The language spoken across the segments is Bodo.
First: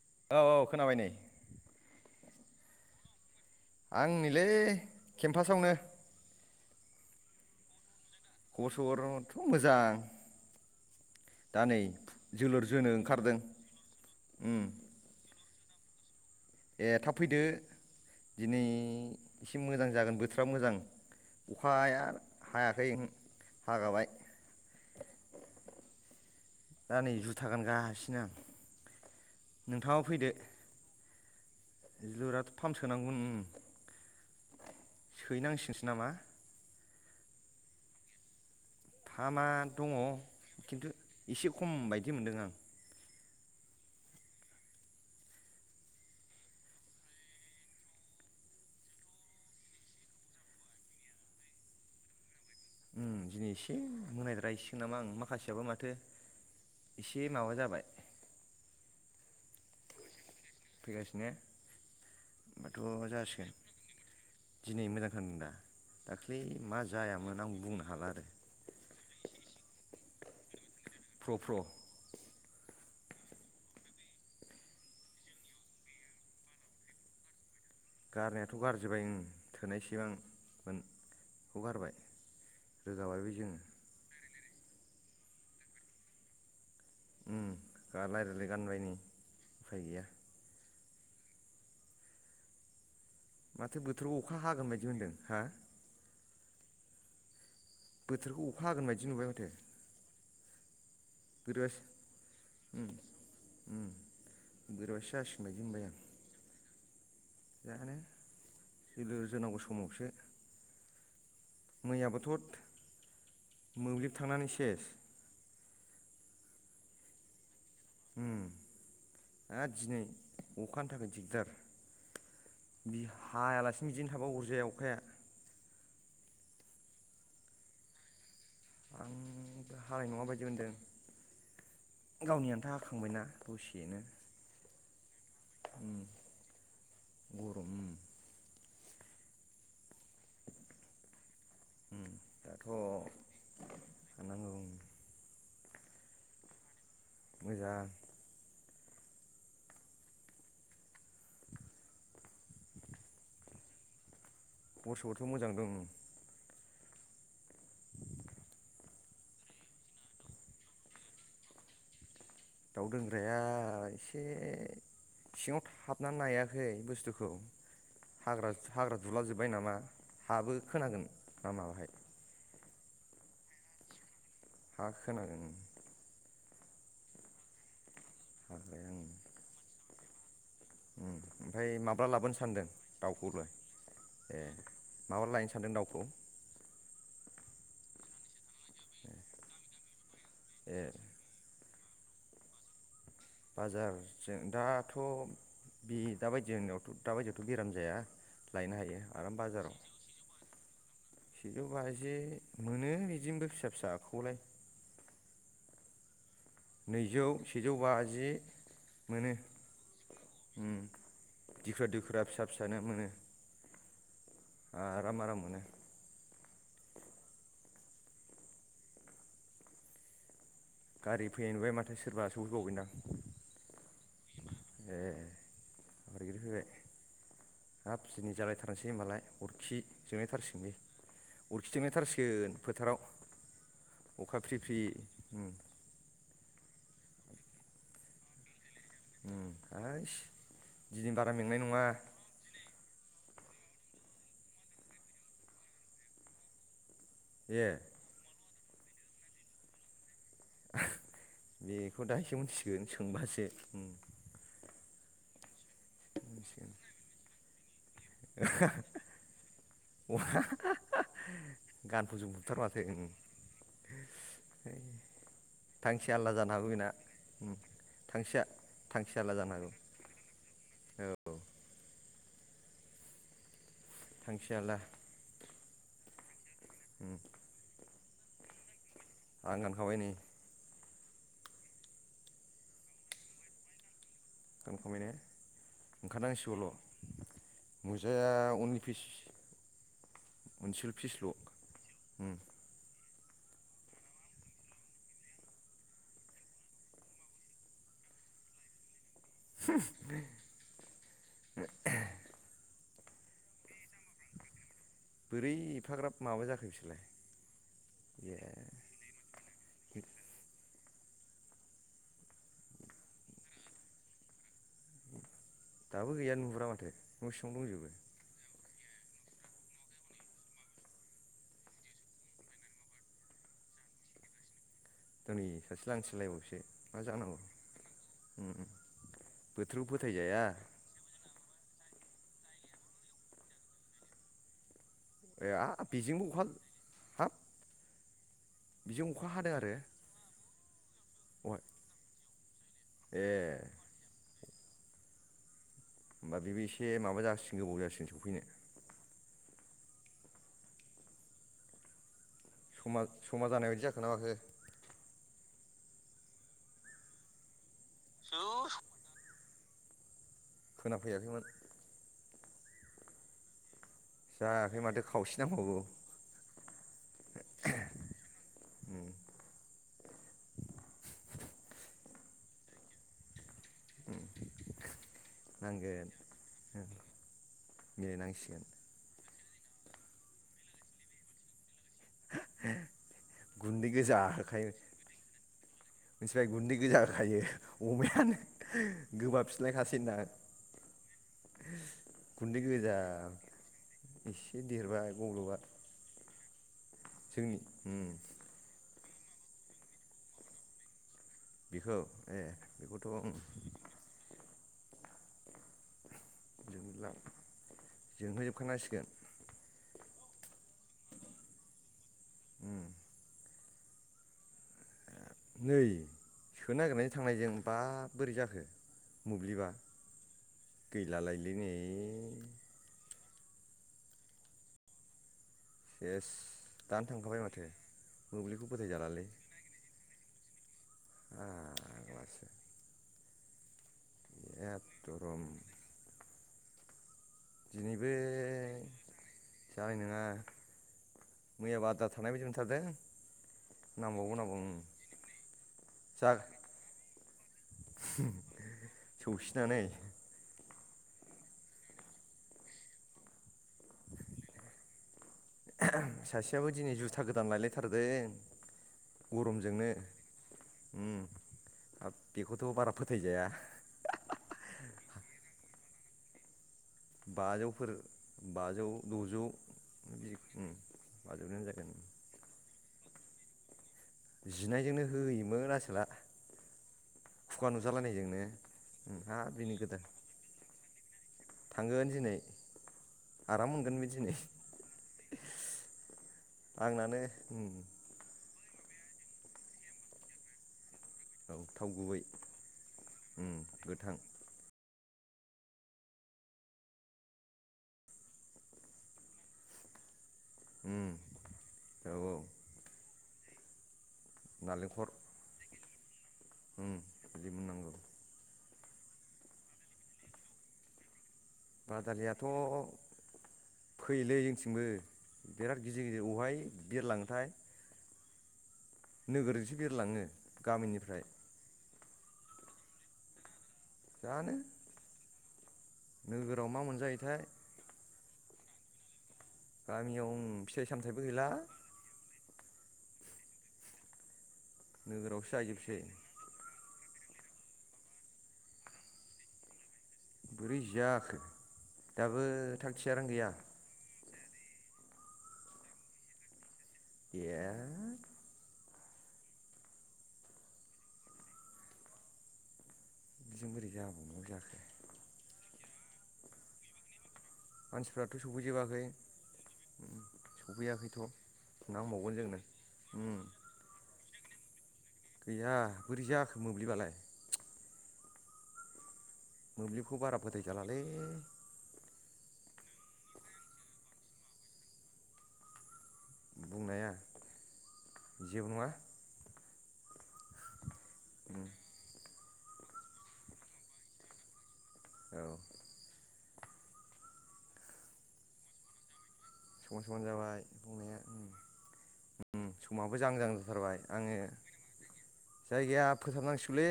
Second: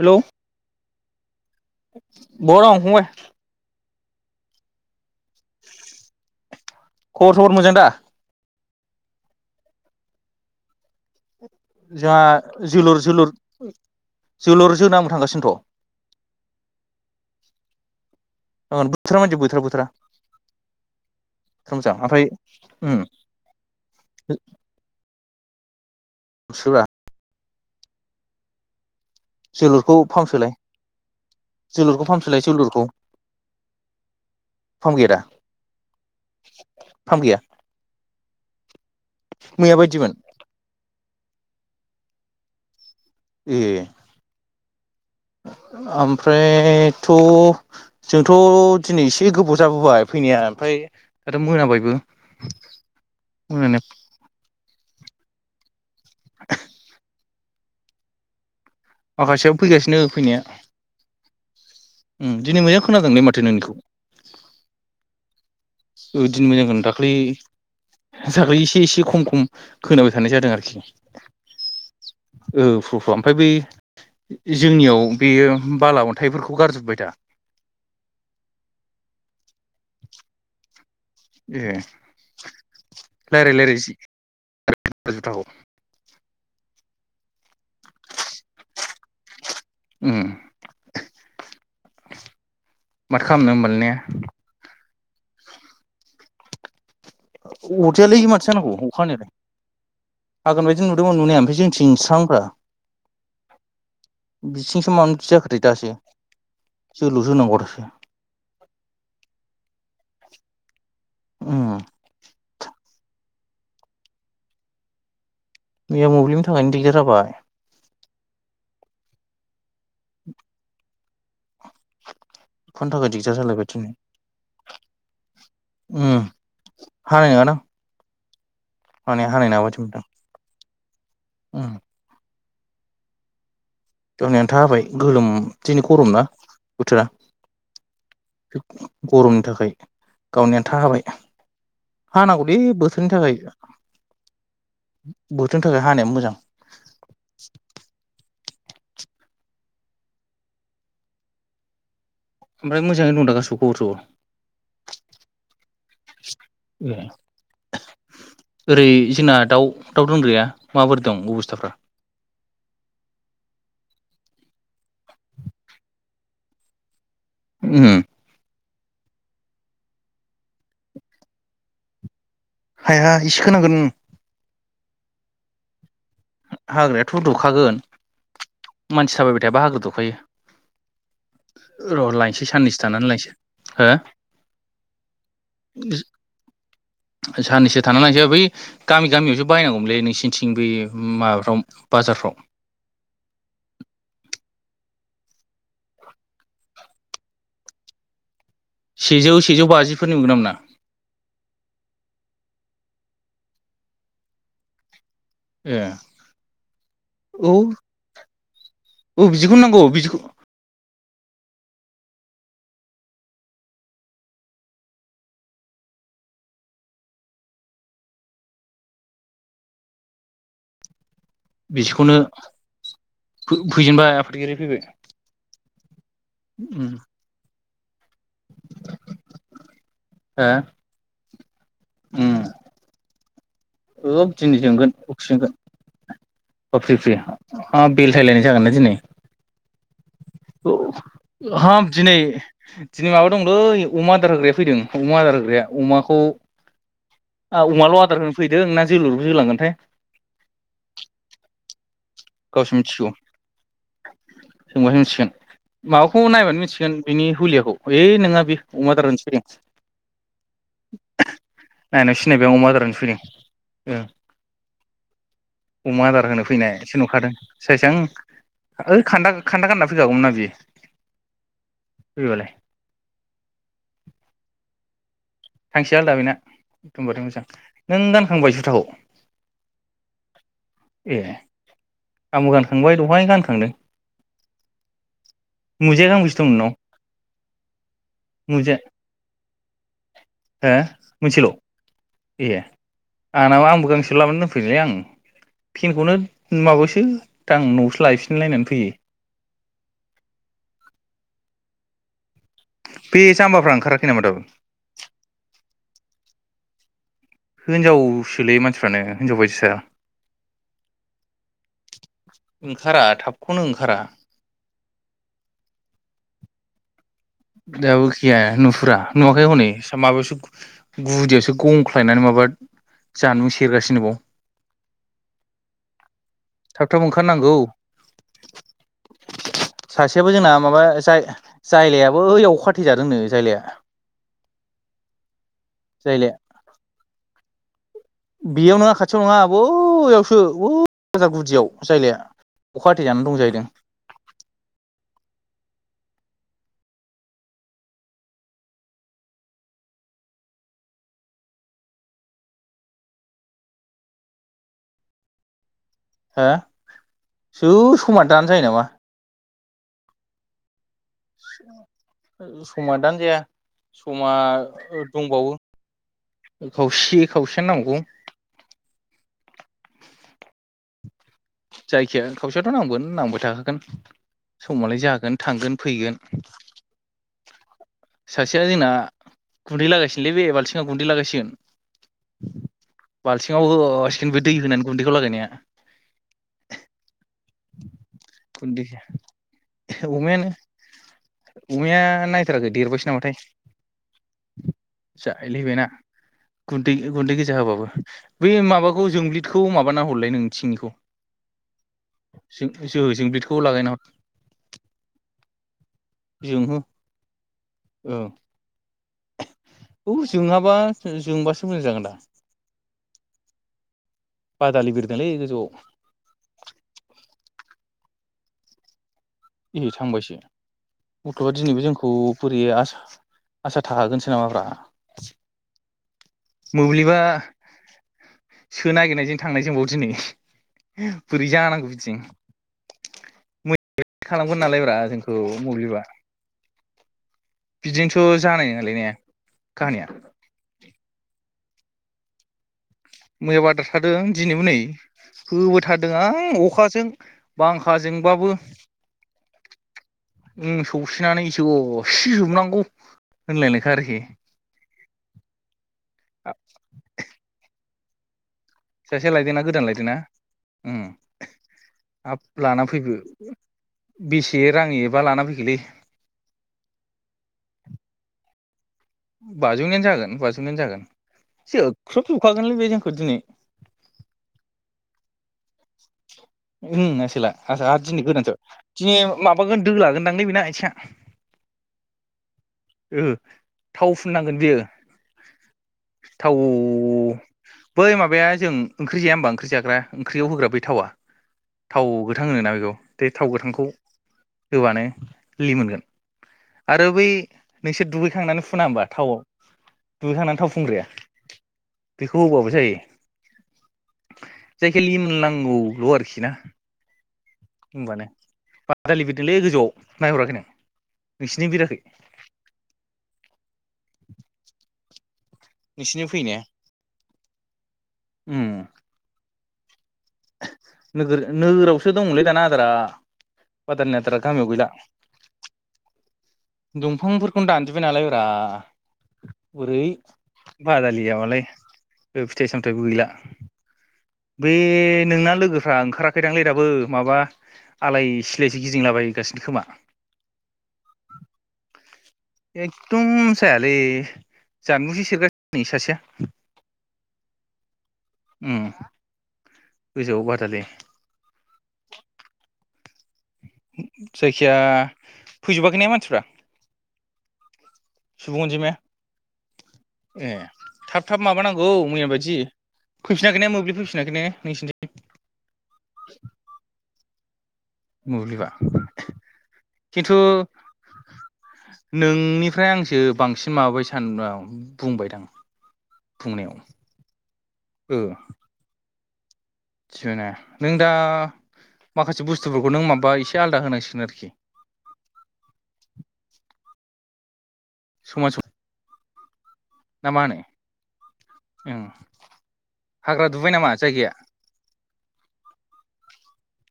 हेलौ औ औ खोनाबाय नै बहा दं‌ फंबाय आंनि नैलै केम्पास आवनो खबर सबर मोजां दा खबर सबरथ' मोजां दा नै जोंहा जोनो जोलुर जोलुर ओंखारदों उम जोलुर जोनो आंबो थांगासिनोथ' ए थाब फैदो दिनै बोथोरा मानदि बोथोरा एसे बोथोरा मोजां जागोन बोथोरा मोजां बोथोरा मोजां अखाया ओमफ्राय हायाखै हागाबाय सोब्रा दा नै जुथा गानगासिनो आं जोलुरखौ नोंथाङाबो फैदो फामसोलाय जोलुराथ' फाम सोनांगौमोन उम सोैहैनांसिगोनसो नामा फाम गैया फामा मैया दङ बायदिमोन खिन्थु एसे खम बायदि मोनदों आं ए ओमफ्रायथ' जोंथ' दिनै एसे गोबाव जाबोबाय फैनाया ओमफ्राय आरो मोनाबायबो उ दिनै एसे मोनानाया मोनायद्रास नामा आं माखासेयाबो माथो [inaudible] से माबा जाबाय मासेयाबो फैगासिनो फैनाया फैगासिनो उम दिनै मोजां होमबाथ' खोनादोंलै माथो जासिगोन नोंनिखौ दिनै मोजां खोनादों दा ओ दाख्लै दिनै मोजां मा खादों दाख्लै जायामोन आं बुंनो हाला आरो दाखलै एसे एसे खम खम खोनाबाय थानाय जादों आरोखि प्र' प्र' औ प्र प्र ओमफ्राय बै जोंनियाव बेयो बाला अन्थाइफोरखौ गारजोब्बाय दा गारनायाथ' गारजोबबाय उम थोनायसेबां मोन ए रोगाबायबो जोङो लायराय लायरायसै [inaudible] उम गा लायरायबाय गानबाय नै उफाय गैया उम खालामनो माथो होमबालाय ने बोथोराव अखा हागोन बायदि मोनदों हा अदजायालै बोथोरखौ माथो जानांगौ हागोन अखा बायदि नुबाय नायालाय माथो हागोनबाय दि नुदोंमोन नुनाया ओमफ्राय बोरैबासो जोंनिथिं स्रां ब्रा बिथिंसो बोरैबासो मानो बिदि जासिगोन जाखोदो बायदि मोनबाय दासो जोलुसो होनांगौ दासो जानो जोलुर जोनांगौ समावसो उम मैयाबोथ'थ मोब्लिब थांनानै सेस मैया मोब्लिबनि थाखायनो दिगदार जाबाय। उम आरो दिनै अखानि थाखाय दिगदार अखानि बि थाखाय दिगदार जालायबाय हायालासिनो दिनै बिदिनो थाबा अरजाया अखाया। उम हानाय नङा दां। माने हानाय नङा आंबो बादि मोनदां। हानाय नङा बायदि मोनदों उम। गावनि आन्था हाखांबायना दसे। गावनि आन्था हाबाय गोलोम दिनै गरमना बोथोरा गरम गरमनि थाखाय गावनि आन्था हाबाय। उम हानांगौल दाथ' बोथोरनि थाखाय बोथ साननांगौ बोथोरनि थाखाय हानायाबो मोजां। मोजां। ओमफ्राय मोजाङै दं दा गासिबो खबर सबर। बस'आथ' मोजां दं।। ए ओरै जोंना दाउ दाउ दोनग्राया माबोरै दं अबस्थाफ्रा? दाउ दोनग्राया एसे सिङाव थाबनानै नायाखै बुस्थुखौ उम खौ हाग्रा हाग्रा दुलाजोब्बाय नामा हाबो खोनागोन ना माबाहाय। हाया इसे खोनांगोन ओम। हा होनांगोन। हाग्रायाथ' दुखागोन। मानसि थाबायबाय थायाबा हाग्रा दुखायो। ओम ओमफ्राय माब्ला र' लाबोनो लायनोसै सानदों साननैसो थानानै लायनोसै दाउखौलाय हो ए माब्ला लायनो सानदों दाउखौ? साननैसो थानानै लायसै आ बै गामि गामियावसो बायनांगौमोनलै नोंसिनिथिं बै ए माबाफ्राव बाजारफ्राव। बाजारजों दाथ' बे दाबायदिनावथ' दाबायदियावथ' बेराम जाया। लायनो हायो सेजौ आराम सेजौ बाजाराव बाजिफोरनि मोनगोन ना मोना सिजौ बाजि मोनो बिदिनोबो फिसा फिसाखौलाय। ए। नैजौ औ सेजौ बाजि औ मोनो। बिदिखौनो नांगौ बिदिखौ दिखुरा दिखुरा फिसा फिसानो मोनो। आराम आराम मोनो। गारि फैनाय नुबाय माथो बिदिखौनो सोरबा सोफैबावबायदां। बेरायफैबाय ओम। हाबनि जालायथारनोसै होमबालाय अरखि जोबायथारसिगोनबि। अरखि ओम जोंलायथारसिगोन फोथाराव औ अखा फ्रि दिनै फ्रि। अ फ्रि फ्रि हा बेलथायलायनाय जागोनलै दिनै। आइस औ हाब दिनै दिनै माबा दं। यै अमा आदार होग्राया फैदों अमा आदार होग्राया अमाखौ आ ए अमाल' आदार होनो फैयो। ना जोलुरबो जोलांगोनथाय? बे बेखौ दाहायसो गावसो मिथिसिगोन मिथिगौ सोंबासो ओम। सोंबासो मिथिसिगोन। माबाखौ नायबानो मिथिगोन बिनि हुलियाख ओइ नोंङा बे अमा आदार होनोसो फैदों नायनानै गानखौ सिनायबाय जोमफबथार अमा माथो आदार उम फैदों अमा थांखिया आदार आलदा होनो जानो हागौ फैनाय बेना सो नुखादों उम सायस‌आ थांखिया ओइ थांखिया खान्दा आलदा जानो खान्दा हागौ गानना फैखागौमोन ना बियो औ फैबालाय थांखियाला थांखिया आलदा बेना एदमबारै मोजां नों गान खांबाय जुथाखौ आं गानखाबाय नै ए आंबो गानखांबाय दहायनो गानखांदों गनखाबाय ने मुजाया गांबेसे दं नोंनाव ओंखारनांसिगौल' नुजाया मुजा अनलि फिस हो मोनसेल' ए आंनावो आंबो गांसे लाबोनानै दोनफैदोंलै आं फेनखौनो माबासो दा आं न'आवसो लायफिनलायनानै फैयो [unintelligible] बे जाम्बाफ्रा ओंखाराखै नामा दाबो बोरै एफाग्राब माबा जाखो बिसोरलाय ए हिनजावसोलै मानसिफ्रानो हिनजाव बायदिसो ओंखारा थाबखौनो ओंखारा दाबो गैयानो नुहुरा माथो न' सिङाव दंजोबो दाबो खिगाया होनहर फुरा नुवाखै हनै माबायावो गुदियावसो गंख्लायनानै माबा जानु सेरगासिनोबाव दिनै सासे लांथियालायबावसो थाब मा थाब जानांगौ ओंखारनांगौ बोथोरखौ सासेयाबो फोथायजाया जोंना माबा जाय जायलाया बोइयाव अखा हाथैजादोंनो जायलाया ए हाब बेजोंबो अखा बेयाव नङा बेजों खाथियाव अखा नङा हादों आरो बैयावसो वौ व [unintelligible] अ गुदियाव जायलाया अखा हाथे ए जानानै दं जाहैदों होमबा बेबो एसे माबा जासिगोन गोबाव जासिगोन सौफैनो समा जानाय बायदि जाखोना माखो हो औ समा दानो जायो नामा खोनाफैयाखैमोन समा दानो जाया समा जायाखै माथो खावसे दंबावो नांबावगौ खावसे खावसेयानो नांबावगौ उम जायखिया खावसेयाथ' नांगोन नांबाय थागोन समालाय जागोन थांगोन नांगोन फैगोन सासेया मिलायनांसिगोन जोंना गुन्दै लागायसिगोनलै बे बाल्थिङाव गुन्दै लागायसिगोन। बाल्थिङाव गुन्दै गोजा होसिगोन बे दै होखायो होनानै गुन्दैखौ लागायनाया। [unintelligible] खायो अमायानो गुन्दै गोबाब फिस्लायखासै ना अमायानो अमाया गुन्दै नायथाराखै गोजा देरबायसो नामाथाय एसे देरबाय गब्ल'बा। जाहैलायबायना गुन्दै गुन्दै गोजा होबाबो बै माबा खौ जोब्लदखौ माबाना हरलाय नोंथिंनिखौ। बेखौ ए जों-जो बेखौथ' उम जोंब्लिदखौ लागायना हर जोंहो जोंला ओ। जोंहोजोबखानांसिगोन औ जोङाबा जोंबासो मोजां जागोनदा। उम नै सोनो नागिरनायनि थांनायजों। बा बोरै जाखो। मोब्लिबा इनै थांबायसो गैलालायलै गथ'बा नै दिनैबो जोंखौ बोरै आसा आसा थाहागोनसो नामाब्रा। सेस दानो मोब्लिबा थांखाबाय माथो मोब्लिबखौ सोनो फोथायजालालै नागिरनायजों थांनायजोंबाव दिनै। हो बोरैजानांगौ बिदिजों। फाग्लासो [unintelligible] खालामगोन नालाय ब्रा जोंखौ एकदरम मोब्लिबा। दिनैबो बिदिजोंथ' जानाय नोङालै ने जानाय काहानिया। नङा मैयाबो आद्रा थानाय बायदि मोनथारदों। मैयाबो आद्रा थादों नांबावगौ नांबावगौ दिनैबो नै उम होबोथारदों जा आं अखाजों बांखाजोंबाबो। सौसिनानै सौसिनानै जसिजोबनांगौ। सासेयाबो दिनै जुथा गोदान लायलायथार। थादेन। सासेया लायदोंना गोदान लायदों ना? उम हाब बेखौथ' लाना बारा फैग्रो फोथायजाया बेसे रां एबा लाना फैखोलै? बाजौफोर बाजौ। द'जौ बाजौनियानो बिदि उम जागोन-बाजौनियानो जागोन बाजौनो जागोन जोबख्रुबजोबखागोनलै बे जों। ओदिनै। जिनायजोंनो होयोम उम आसोला खुगा हासा आ दिनै नुजालायनायजोंनो गोदानसो दिनै हाब दिनै माबागोन गोदान दोलागोनदांलै बेना आइथिंआ। थांगोन दिनै। ओ आराम मोनगोन बे थाव दिनै फुननांगोन बियो थाव आंनानो उम बै माबाया। जों ओंख्रि जाया ओमबा ओख्रि जाग्रा ओंख्रियाव होग्रा बै थावा। औ थाव गुबै गोथां होनोना बेखौ बे थाव उम गोथांखौ गोथां होबानो। लिमोनगोन आरो बै। नोंसोर दुगैखांनानै फुना होमबा थावआव। दुगैखांनानै थाव उम फुंग्राया औ औ बेखौ होबाबो जायो। नालेंखर जायखिलि मोननांगौ। लरख ना। उम बिदि मोननांगौ होमबानो बादालि बिदोंलै गोजौआव नायहराखै नों? नोंसिनि बिराखै बादालियाथ' फैलै जोंथिंबो। बिराद गिदिर नोंसिनि गिदिर फैनाया बबहाय बिरलांथाय। [inaudible] गोगोरजोंथिसे बेरलाङो नोगोर नोगोराव लै दाना आदार आ बदारनि आदारा जानो गामियाव गैला। नोगोराव मा मोनजायोथाय दंफांफोरखौनो दानजोबबाय नालाय दा अै गामियाव फिथाइ सामथाइबो गैला बादलिाबालाय फिथाइ सामथाइबो गैला। बे नोगोरावसो नोंना लोगोफ्रा जाजोबसै ओंखाराखैदांलै। दाबो माबा आलाय सिलायस गिदिंलाबायगासिनो खोमा। बोरै जाखो दाबो थाग थियारानो एदम गैया जायालै। जानबुज सेरगासिनो नै सासेया। ए उम। गोजोआव बादालि। बिजों बोरै जाबावनांगौ जायखिया जाखो फैजोबाखै ने मानसिफ्रा मानसिफ्राथ' सुबुं अनजिमाया सफैजोबाखै ए सफैयाखैथ' थाब थाब माबानांगौ मैया नांबावगोन जोंनो बायदि उम फैफिनाखै ने मोब्लिब फैफिनाखै ने नैसनिसै गैया। बोरै जाखो मोब्लिबालाय। मोब्लिबा मोब्लिखौ खिन्थु बारा फोथायजालालै। नोंनिफ्राय आंसो बांसिन माबाबाय सानं बुंबायदां। बुंनाया बुंनायाव ओ जेबो नङा थिबायना नों दा माखासे बुस्थुफोरखौ नों माबा एसे आलादा होनांसिगोन आरोखि। औ। समाज समान समान जाबाय बुंनाया ओं समाबो हाग्रा जांजां दुबाय नामा जाथारबाय जायगाया आङो जायगाया फोथाबनांसिगौलै।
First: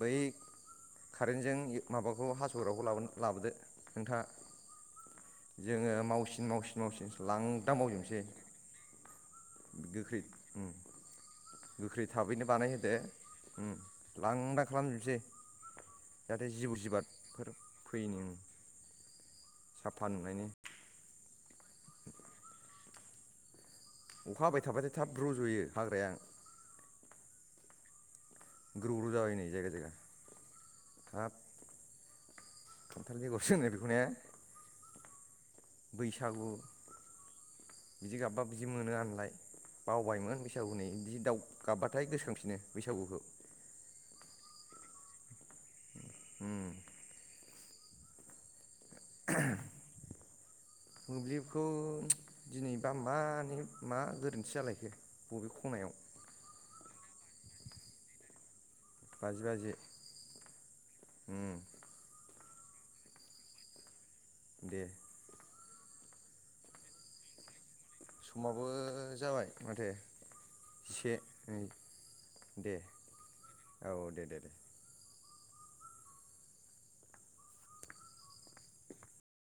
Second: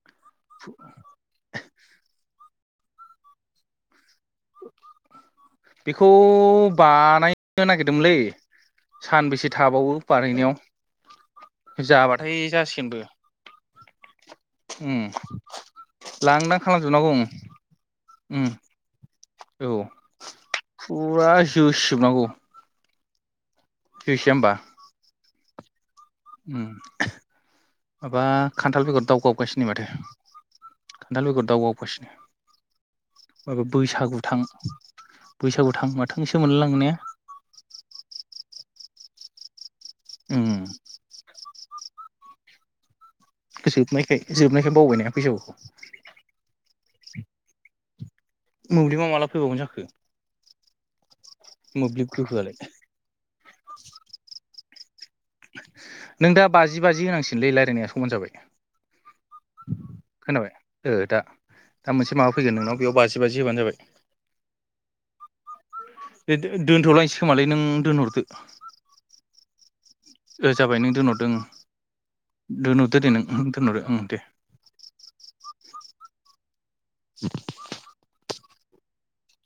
बै कारेन्टजों माबाखौ हास [inaudible] लाबोनो लाबोदो। नोंथाङा जोङो बेखौ मावसिन मावसिन मावसिन बानायनो लांदां नागिरदोंमोनलै मावजोबनोसै सानबेसे थाबावो गोख्रै उम बानायनायाव गोख्रै जाबाथाय थाबैनो बानायहोदो जासिगोनबो उम लांदां उम खालामजोबसै जाहाथे लांदां जिबौ खालामजोबनांगौ। जिबादफोर फैयिनि उम औ साफा नुनायनि फुरा। दोस जोबनांगौ। अखा हाबाय थाबायथाय थाब रज'यो। हाग्राया ओ माबा खान्थाल ग्रौ बेगर ग्रौ जाबाय नै दावगावगासिनो जायगा माथो जायगा खान्थाल हाब बेगर दावगावगासिनो खान्थाल बेगरसो माबा होनो बेखौ ने बैसागुथां। बैसागु बिदि गाबबा बिदि मोनो आं। लाय। उम बावबायमोन बैसागु है बिदि दाउ गाबबाथाय गोसोखांफिनो। बैसागुखौ। जोबनायखाय जोबनायखाय बावबाय ना बैसागुखौ। उम [unintelligible] मोब्लिबा माब्ला फैबावगोन जाखो? मोब्लिबखौ मोब्लिब गोहोआलाय दिनैबा मानि मा गोरोन्थि जालाय [unintelligible] नों दा बाजि बाजि होनांसिगोन दै रायलायनाया समान जाबाय। बाजि बाजि खोनाबाय ओ दा उम दा मोनसे माबा फैगोन नोंनाव बेयाव बाजि बाजि होबानो जाबाय। दे। दे दोनथ'लांनोसैखोमालै नों। दोनहरदो समाबो जाबाय माथो। ओ जाबाय नों जिसे नै दे दोनहरदो ओं औ दे दे [unintelligible]